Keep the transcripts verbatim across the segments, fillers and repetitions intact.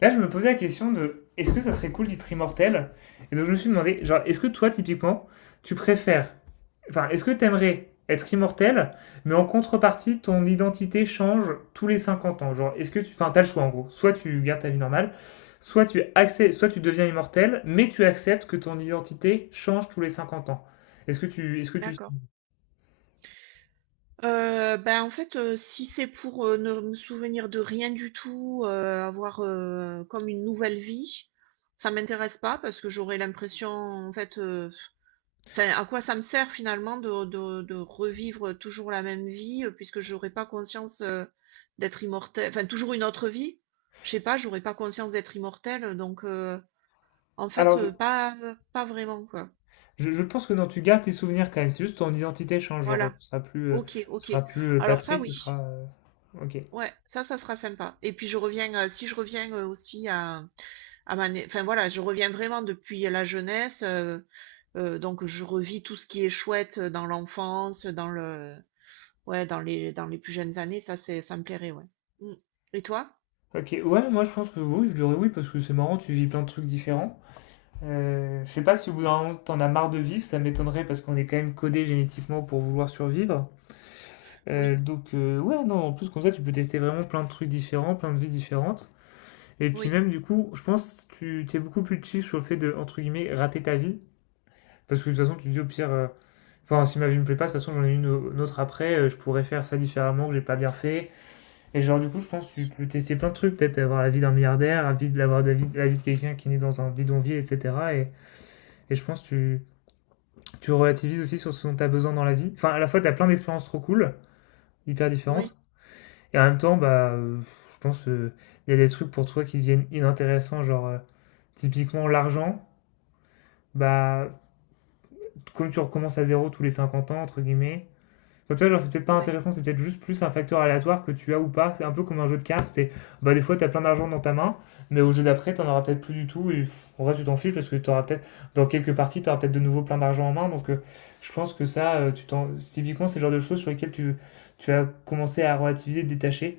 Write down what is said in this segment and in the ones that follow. Là, je me posais la question de est-ce que ça serait cool d'être immortel. Et donc, je me suis demandé, genre, est-ce que toi, typiquement, tu préfères. Enfin, est-ce que t'aimerais être immortel, mais en contrepartie, ton identité change tous les cinquante ans. Genre, est-ce que tu. Enfin, t'as le choix, en gros. Soit tu gardes ta vie normale, soit tu, accè- soit tu deviens immortel, mais tu acceptes que ton identité change tous les cinquante ans. Est-ce que tu. Est-ce que tu... D'accord. Heu, bah, en fait, heu, si c'est pour, heu, ne me souvenir de rien du tout, heu, avoir, heu, comme une nouvelle vie, ça m'intéresse pas parce que j'aurais l'impression, en fait, heu, enfin, à quoi ça me sert finalement de de de revivre toujours la même vie, heu, puisque j'aurais pas conscience, heu, d'être immortel, enfin, toujours une autre vie? Je sais pas, j'aurais pas conscience d'être immortel, donc heu, en fait, Alors, je, heu, pas pas vraiment, quoi. je- je pense que non, tu gardes tes souvenirs quand même. C'est juste ton identité change. Genre, Voilà. tu seras plus, euh, OK, tu OK. seras plus euh, Alors ça, Patrick, tu oui. seras. euh, Ok. Ouais, ça, ça sera sympa. Et puis je reviens, euh, si je reviens euh, aussi à, à ma, né- enfin voilà, je reviens vraiment depuis la jeunesse, euh, euh, donc je revis tout ce qui est chouette, euh, dans l'enfance, dans le, ouais, dans les, dans les plus jeunes années. Ça c'est, ça me plairait, ouais. Mm. Et toi? Ok, ouais, moi je pense que oui, je dirais oui parce que c'est marrant, tu vis plein de trucs différents. Euh, je sais pas si au bout d'un moment t'en as marre de vivre, ça m'étonnerait parce qu'on est quand même codé génétiquement pour vouloir survivre. Euh, Oui, donc euh, ouais, non, en plus comme ça tu peux tester vraiment plein de trucs différents, plein de vies différentes. Et puis oui, même du coup, je pense que tu t'es beaucoup plus chill sur le fait de, entre guillemets, rater ta vie. Parce que de toute façon tu te dis au pire, euh, enfin si ma vie me plaît pas, de toute façon j'en ai une, une autre après, euh, je pourrais faire ça différemment que j'ai pas bien fait. Et genre, du coup, je pense que tu peux tester plein de trucs, peut-être avoir la vie d'un milliardaire, la vie, de- avoir la vie, la vie de quelqu'un qui est né dans un bidonville, et cetera. Et, et je pense que tu, tu, relativises aussi sur ce dont tu as besoin dans la vie. Enfin, à la fois, tu as plein d'expériences trop cool, hyper différentes, oui, et en même temps, bah, euh, je pense qu'il euh, y a des trucs pour toi qui deviennent inintéressants, genre, euh, typiquement l'argent, bah, comme tu recommences à zéro tous les cinquante ans, entre guillemets. Enfin, tu vois, genre, c'est peut-être pas ouais, intéressant, c'est peut-être juste plus un facteur aléatoire que tu as ou pas. C'est un peu comme un jeu de cartes. C'est, bah, des fois, t'as plein d'argent dans ta main, mais au jeu d'après, t'en auras peut-être plus du tout. Et pff, en vrai, tu t'en fiches parce que t'auras peut-être, dans quelques parties, t'auras peut-être de nouveau plein d'argent en main. Donc, euh, je pense que ça, euh, tu t'en... c'est typiquement, c'est le genre de choses sur lesquelles tu, tu, as commencé à relativiser, te détacher.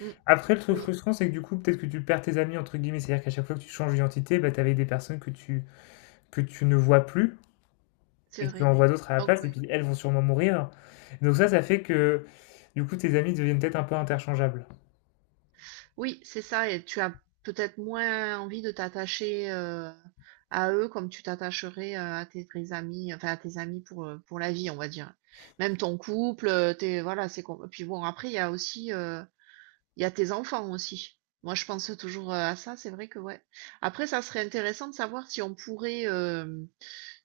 mm, Après, le truc oui, frustrant, c'est que du coup, peut-être que tu perds tes amis, entre guillemets. C'est-à-dire qu'à chaque fois que tu changes d'identité, bah, t'avais des personnes que tu, que tu ne vois plus. c'est Et tu vrai. envoies d'autres à la Donc place, et ouais. puis elles vont sûrement mourir. Donc ça, ça fait que du coup tes amis deviennent peut-être un peu interchangeables. Oui, c'est ça, et tu as peut-être moins envie de t'attacher, euh, à eux comme tu t'attacherais, euh, à tes vrais amis, enfin à tes amis pour, euh, pour la vie, on va dire. Même ton couple, euh, t'es, voilà, c'est com- puis bon, après, il y a aussi, euh, il y a tes enfants aussi. Moi, je pense toujours, euh, à ça, c'est vrai que ouais. Après, ça serait intéressant de savoir si on pourrait, euh,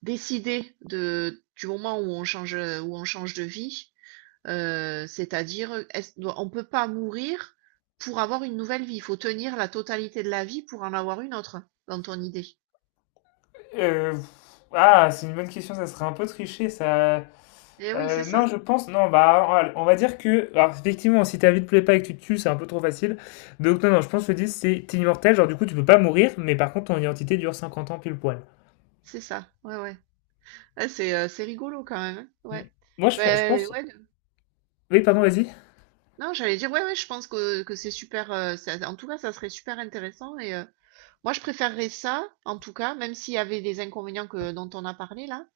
décider de, du moment où on change, où on change, de vie. Heu, c'est-à-dire, est-ce do on ne peut pas mourir pour avoir une nouvelle vie. Il faut tenir la totalité de la vie pour en avoir une autre, dans ton idée. Euh, ah, c'est une bonne question, ça serait un peu triché, ça. Et oui, c'est Euh, non, ça, je pense, non, bah, on va dire que, alors, effectivement, si ta vie te plaît pas et que tu te tues, c'est un peu trop facile. Donc, non, non, je pense que le dix, c'est t'es immortel, genre, du coup, tu peux pas mourir, mais par contre, ton identité dure cinquante ans pile poil. c'est ça. Ouais, ouais. Ouais, c'est, heu, c'est rigolo quand même, hein. Hmm. Ouais. Moi, je, je Ben pense, ouais, oui, pardon, vas-y. non, j'allais dire, ouais, ouais, je pense que que c'est super, heu, ça, en tout cas, ça serait super intéressant. et heu Moi, je préférerais ça, en tout cas, même s'il y avait des inconvénients, que, dont on a parlé là.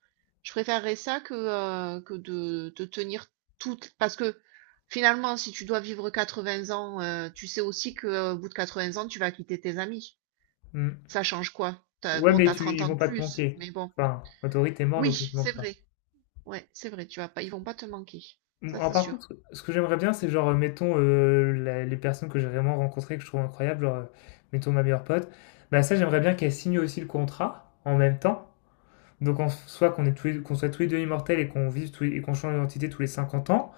Je préférerais ça que, euh, que de de tenir toutes. Parce que finalement, si tu dois vivre quatre-vingts ans, euh, tu sais aussi que, euh, au bout de quatre-vingts ans, tu vas quitter tes amis. Hmm. Ça change quoi? T'as, Ouais, bon, mais t'as tu, trente ils ans de vont pas te plus, manquer. mais bon. Enfin, en théorie, t'es mort, Oui, donc ils te c'est manquent pas. vrai. Ouais, c'est vrai, tu vas pas, ils vont pas te manquer. Bon, Ça, alors, c'est par sûr. contre, ce que j'aimerais bien, c'est genre, euh, mettons, euh, la- les personnes que j'ai vraiment rencontrées, que je trouve incroyables, genre, euh, mettons ma meilleure pote, bah ça, j'aimerais bien qu'elle signe aussi le contrat en même temps. Donc, en soit qu'on est tous les- qu'on soit tous les deux immortels et qu'on vive tous les- et qu'on change d'identité tous les cinquante ans,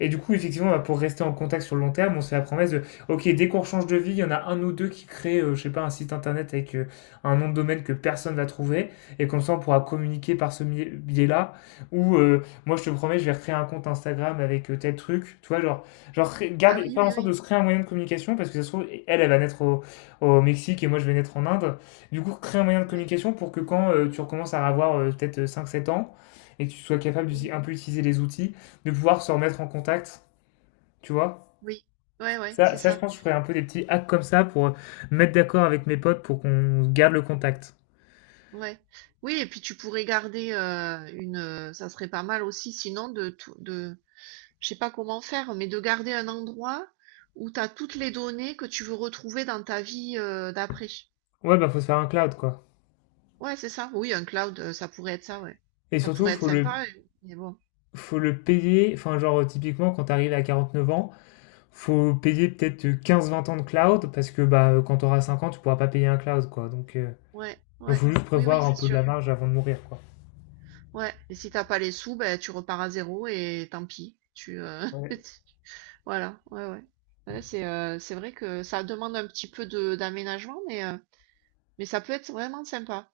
et du coup, effectivement, bah, pour rester en contact sur le long terme, on se fait la promesse de, ok, dès qu'on change de vie, il y en a un ou deux qui créent, euh, je sais pas, un site internet avec euh, un nom de domaine que personne va trouver, et comme ça, on pourra communiquer par ce mi- biais-là. Ou euh, moi, je te promets, je vais recréer un compte Instagram avec euh, tel truc. Tu vois, genre, genre cré- Ah garder, oui, faire en oui, sorte de oui. se créer un moyen de communication, parce que ça se trouve, elle, elle va naître au, au Mexique et moi, je vais naître en Inde. Du coup, créer un moyen de Ouais, communication pour que quand euh, tu recommences à avoir euh, peut-être euh, cinq, sept ans, et que tu sois capable oui, d'utiliser un peu utiliser les outils, de pouvoir se remettre en contact, tu vois. oui. Ouais, ouais, Ça, c'est ça, je ça. pense, que je ferais un peu des petits hacks comme ça pour euh, mettre d'accord avec mes potes pour qu'on garde le contact. Ouais. Oui, et puis tu pourrais garder, euh, une. euh, Ça serait pas mal aussi, sinon de tout, de. Je sais pas comment faire, mais de garder un endroit où tu as toutes les données que tu veux retrouver dans ta vie, euh, d'après. Ouais, bah, faut se faire un cloud, quoi. Ouais, c'est ça. Oui, un cloud, euh, ça pourrait être ça, ouais. Et Ça surtout, pourrait être faut le, sympa, euh, mais bon. faut le payer. Enfin, genre, euh, typiquement, quand t'arrives à quarante neuf ans, faut payer peut-être quinze vingt ans de cloud parce que, bah, quand t'auras cinq ans, tu pourras pas payer un cloud, quoi. Donc, euh, Ouais, donc, ouais. faut juste Oui, oui, prévoir un c'est peu de sûr. la marge avant de mourir, quoi. Ouais. Et si t'as pas les sous, ben tu repars à zéro et tant pis. Tu. euh, Ouais. Voilà. Ouais, ouais. Ouais, c'est euh, c'est vrai que ça demande un petit peu de d'aménagement, mais. euh, Mais ça peut être vraiment sympa.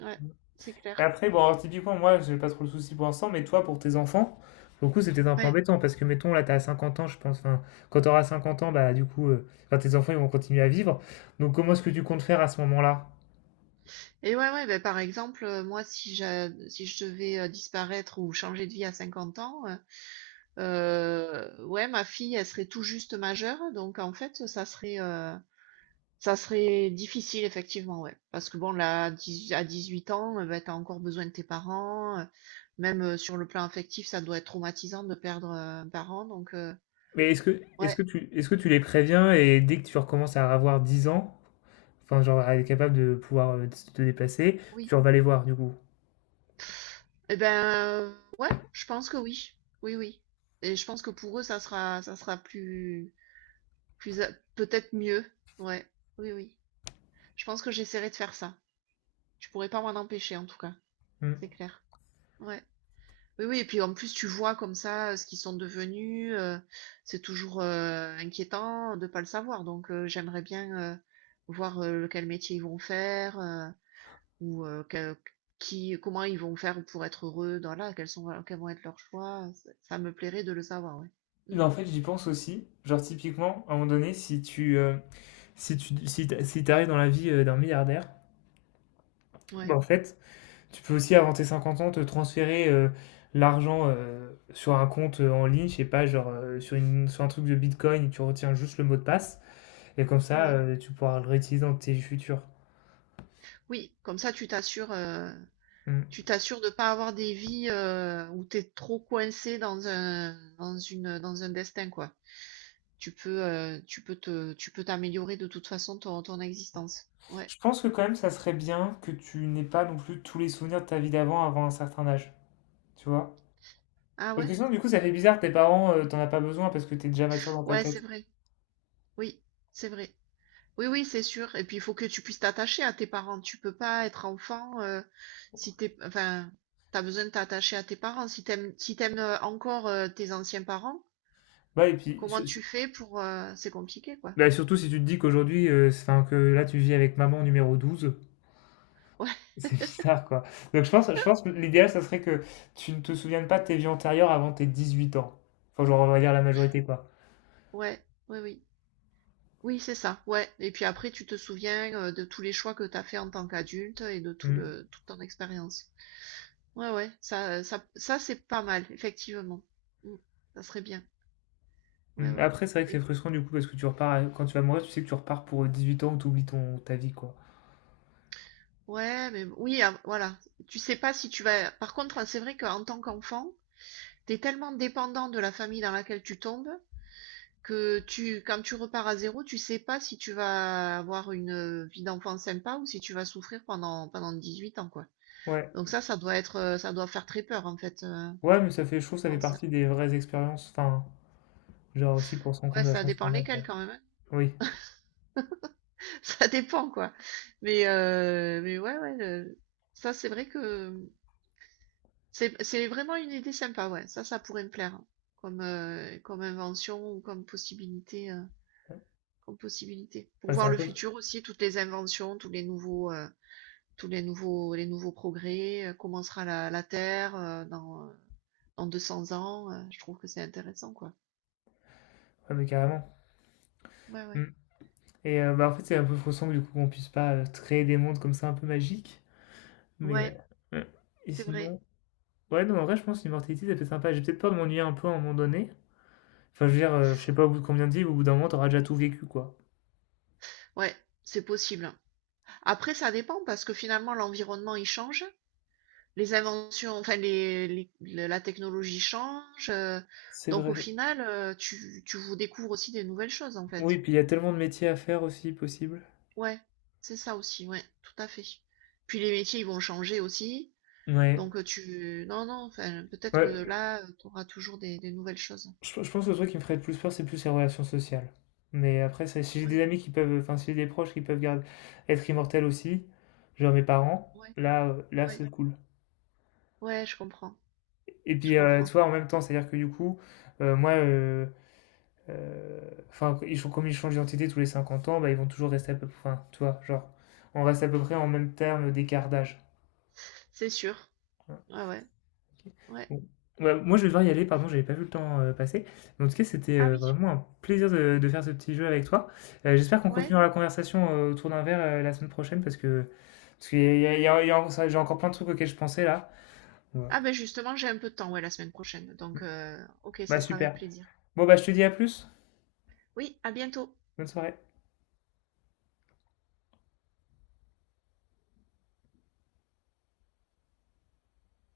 Ouais, c'est Et clair. après, bon, alors, typiquement, moi, j'ai pas trop le souci pour l'instant, mais toi, pour tes enfants, pour le coup, c'était un peu Ouais. embêtant parce que, mettons, là, t'as cinquante ans, je pense. Enfin, quand t'auras cinquante ans, bah, du coup, euh, enfin, tes enfants, ils vont continuer à vivre. Donc, comment est-ce que tu comptes faire à ce moment-là? Et ouais, ouais, ben, par exemple, euh, moi, si j'a- si je devais, euh, disparaître ou changer de vie à cinquante ans, euh, euh, ouais, ma fille, elle serait tout juste majeure. Donc, en fait, ça serait, euh, ça serait difficile, effectivement, ouais. Parce que bon, là, à dix-huit à dix-huit ans, euh, ben, t'as encore besoin de tes parents. euh, Même, euh, sur le plan affectif, ça doit être traumatisant de perdre, euh, un parent. Donc, euh, Mais est-ce que, est-ce ouais, que tu, est-ce que tu les préviens et dès que tu recommences à avoir dix ans, enfin, genre, à être capable de pouvoir euh, te te déplacer, tu oui. vas les voir, du coup? Eh ben, euh, ouais, je pense que oui. Oui, oui. Et je pense que pour eux, ça sera, ça sera plus, plus, a- peut-être mieux. Ouais, oui, oui. Je pense que j'essaierai de faire ça. Je pourrais pas m'en empêcher, en tout cas. Hmm. C'est clair. Ouais. Oui, oui. Et puis en plus, tu vois comme ça, euh, ce qu'ils sont devenus. Euh, c'est toujours, euh, inquiétant de pas le savoir. Donc, euh, j'aimerais bien, euh, voir, euh, lequel métier ils vont faire. Euh, ou, euh, que- qui, comment ils vont faire pour être heureux dans là, quels sont, voilà, quels vont être leurs choix. Ça ça me plairait de le savoir, ouais. Mm, Non, en fait, j'y pense aussi. Genre, typiquement, à un moment donné, si tu, euh, si tu, si t'a- si t'arrives dans la vie euh, d'un milliardaire, bah, ouais, en fait, tu peux aussi, avant tes cinquante ans, te transférer euh, l'argent euh, sur un compte euh, en ligne, je sais pas, genre euh, sur, une, sur un truc de Bitcoin, tu retiens juste le mot de passe, et comme ça, ouais. euh, tu pourras le réutiliser dans tes futurs. Oui, comme ça, tu t'assures, euh, Mm. tu t'assures de pas avoir des vies, euh, où t'es trop coincé dans un, dans une, dans un destin, quoi. Tu peux, euh, tu peux te, tu peux t'améliorer de toute façon ton, ton existence. Ouais. Je pense que quand même, ça serait bien que tu n'aies pas non plus tous les souvenirs de ta vie d'avant avant un certain âge, tu vois? Ah Parce que ouais? sinon, du coup, ça fait bizarre, tes parents, euh, t'en as pas besoin parce que t'es déjà mature dans ta Ouais, tête. c'est vrai. Oui, c'est vrai. Oui, oui, c'est sûr. Et puis, il faut que tu puisses t'attacher à tes parents. Tu peux pas être enfant, euh, si t'es, enfin, t'as besoin de t'attacher à tes parents. Si t'aimes, si t'aimes euh, encore euh, tes anciens parents, Bah, et puis, comment su- su- tu fais pour, euh, c'est compliqué, quoi. bah, surtout si tu te dis qu'aujourd'hui, euh, c'est- enfin, que là, tu vis avec maman numéro douze. Ouais, C'est bizarre, quoi. Donc je pense je pense que l'idéal, ça serait que tu ne te souviennes pas de tes vies antérieures avant tes dix-huit ans. Enfin, genre, on va dire la majorité, quoi. ouais, oui, oui, oui, c'est ça. Ouais. Et puis après, tu te souviens, euh, de tous les choix que t'as fait en tant qu'adulte et de tout Mmh, le, toute ton expérience. Ouais, ouais. Ça, ça, ça, c'est pas mal, effectivement. Mm. Ça serait bien. Ouais, mmh. ouais. Après, c'est vrai que c'est frustrant, du coup, parce que tu repars à- quand tu vas mourir, tu sais que tu repars pour, euh, dix-huit ans où tu oublies ton ta vie, quoi. Ouais, mais b oui, av voilà. Tu sais pas si tu vas par contre, heu, c'est vrai qu'en tant qu'enfant, t'es tellement dépendant de la famille dans laquelle tu tombes que tu quand tu repars à zéro, tu sais pas si tu vas avoir une, heu, vie d'enfant sympa ou si tu vas souffrir pendant pendant dix-huit ans, quoi. Ouais. Donc ça, ça doit être, heu, ça doit faire très peur, en fait, heu, Ouais, mais ça fait, je trouve, je ça fait pense. partie des vraies expériences, enfin, genre aussi pour se rendre compte Ouais, de la ça chance dépend qu'on a, lesquels quoi. quand même, hein. Oui. Ça dépend, quoi. Mais heu, mais ouais, ouais, le ça, c'est vrai que C'est, c'est vraiment une idée sympa, ouais. Ça, ça pourrait me plaire hein, comme, euh, comme invention ou comme possibilité, euh, Ouais. comme possibilité. Pour Bah, c'est voir un le peu futur aussi, toutes les inventions, tous les nouveaux, euh, tous les nouveaux, les nouveaux progrès, euh, comment sera la, la Terre, euh, dans, euh, dans deux cents ans. Euh, je trouve que c'est intéressant, quoi. ouais, mais carrément. Ouais, ouais. Mmh et heu, bah, en fait, c'est un peu frustrant, du coup, qu'on puisse pas, heu, créer des mondes comme ça un peu magiques, mais Ouais, heu, mmh et c'est vrai. sinon. Ouais, non, en vrai, je pense que l'immortalité, ça fait sympa. J'ai peut-être peur de m'ennuyer un peu à un moment donné. Enfin, je veux dire, euh, je sais pas au bout de combien de vies, au bout d'un moment, t'auras déjà tout vécu, quoi. Ouais, c'est possible. Après, ça dépend parce que finalement, l'environnement, il change. Les inventions, enfin les, les- le- la technologie change. euh, C'est Donc au vrai. final, euh, tu, tu vous découvres aussi des nouvelles choses en fait. Oui, puis il y a tellement de métiers à faire aussi, possible. Ouais, c'est ça aussi, ouais, tout à fait. Puis les métiers, ils vont changer aussi. Ouais. Donc, euh, tu... non, non, enfin, peut-être que Ouais, là, tu auras toujours des, des nouvelles choses. je, je pense que le truc qui me ferait le plus peur, c'est plus les relations sociales. Mais après, ça, si j'ai des Ouais, amis qui peuvent, enfin, si j'ai des proches qui peuvent garder, être immortels aussi, genre mes parents, ouais, là, euh, là, ouais. c'est cool. Ouais, je comprends, Et je puis, euh, comprends. tu vois, en même temps, c'est-à-dire que du coup, euh, moi, euh, Heu, enfin, ils changent comme ils changent d'identité tous les cinquante ans, bah, ils vont toujours rester à peu près. Enfin, tu vois? Genre, on reste à peu près en même terme d'écart d'âge. C'est sûr. Ouais, Ouais, ouais, OK. ouais. Bon, bah, moi, je vais devoir y aller, pardon, j'avais pas vu le temps, heu, passer. Mais en tout cas, c'était, Ah heu, oui, vraiment un plaisir de de faire ce petit jeu avec toi. Heu, j'espère qu'on ouais. continuera la conversation, heu, autour d'un verre, heu, la semaine prochaine parce que parce qu'il y a il y a il y a il y a j'ai encore plein de trucs auxquels je pensais là. Ouais. Ah ben justement, j'ai un peu de temps, ouais, la semaine prochaine. Mmh. Donc, euh, ok, Bah, ça sera avec super. plaisir. Bon, bah, je te dis à plus. Oui, à bientôt. Bonne soirée.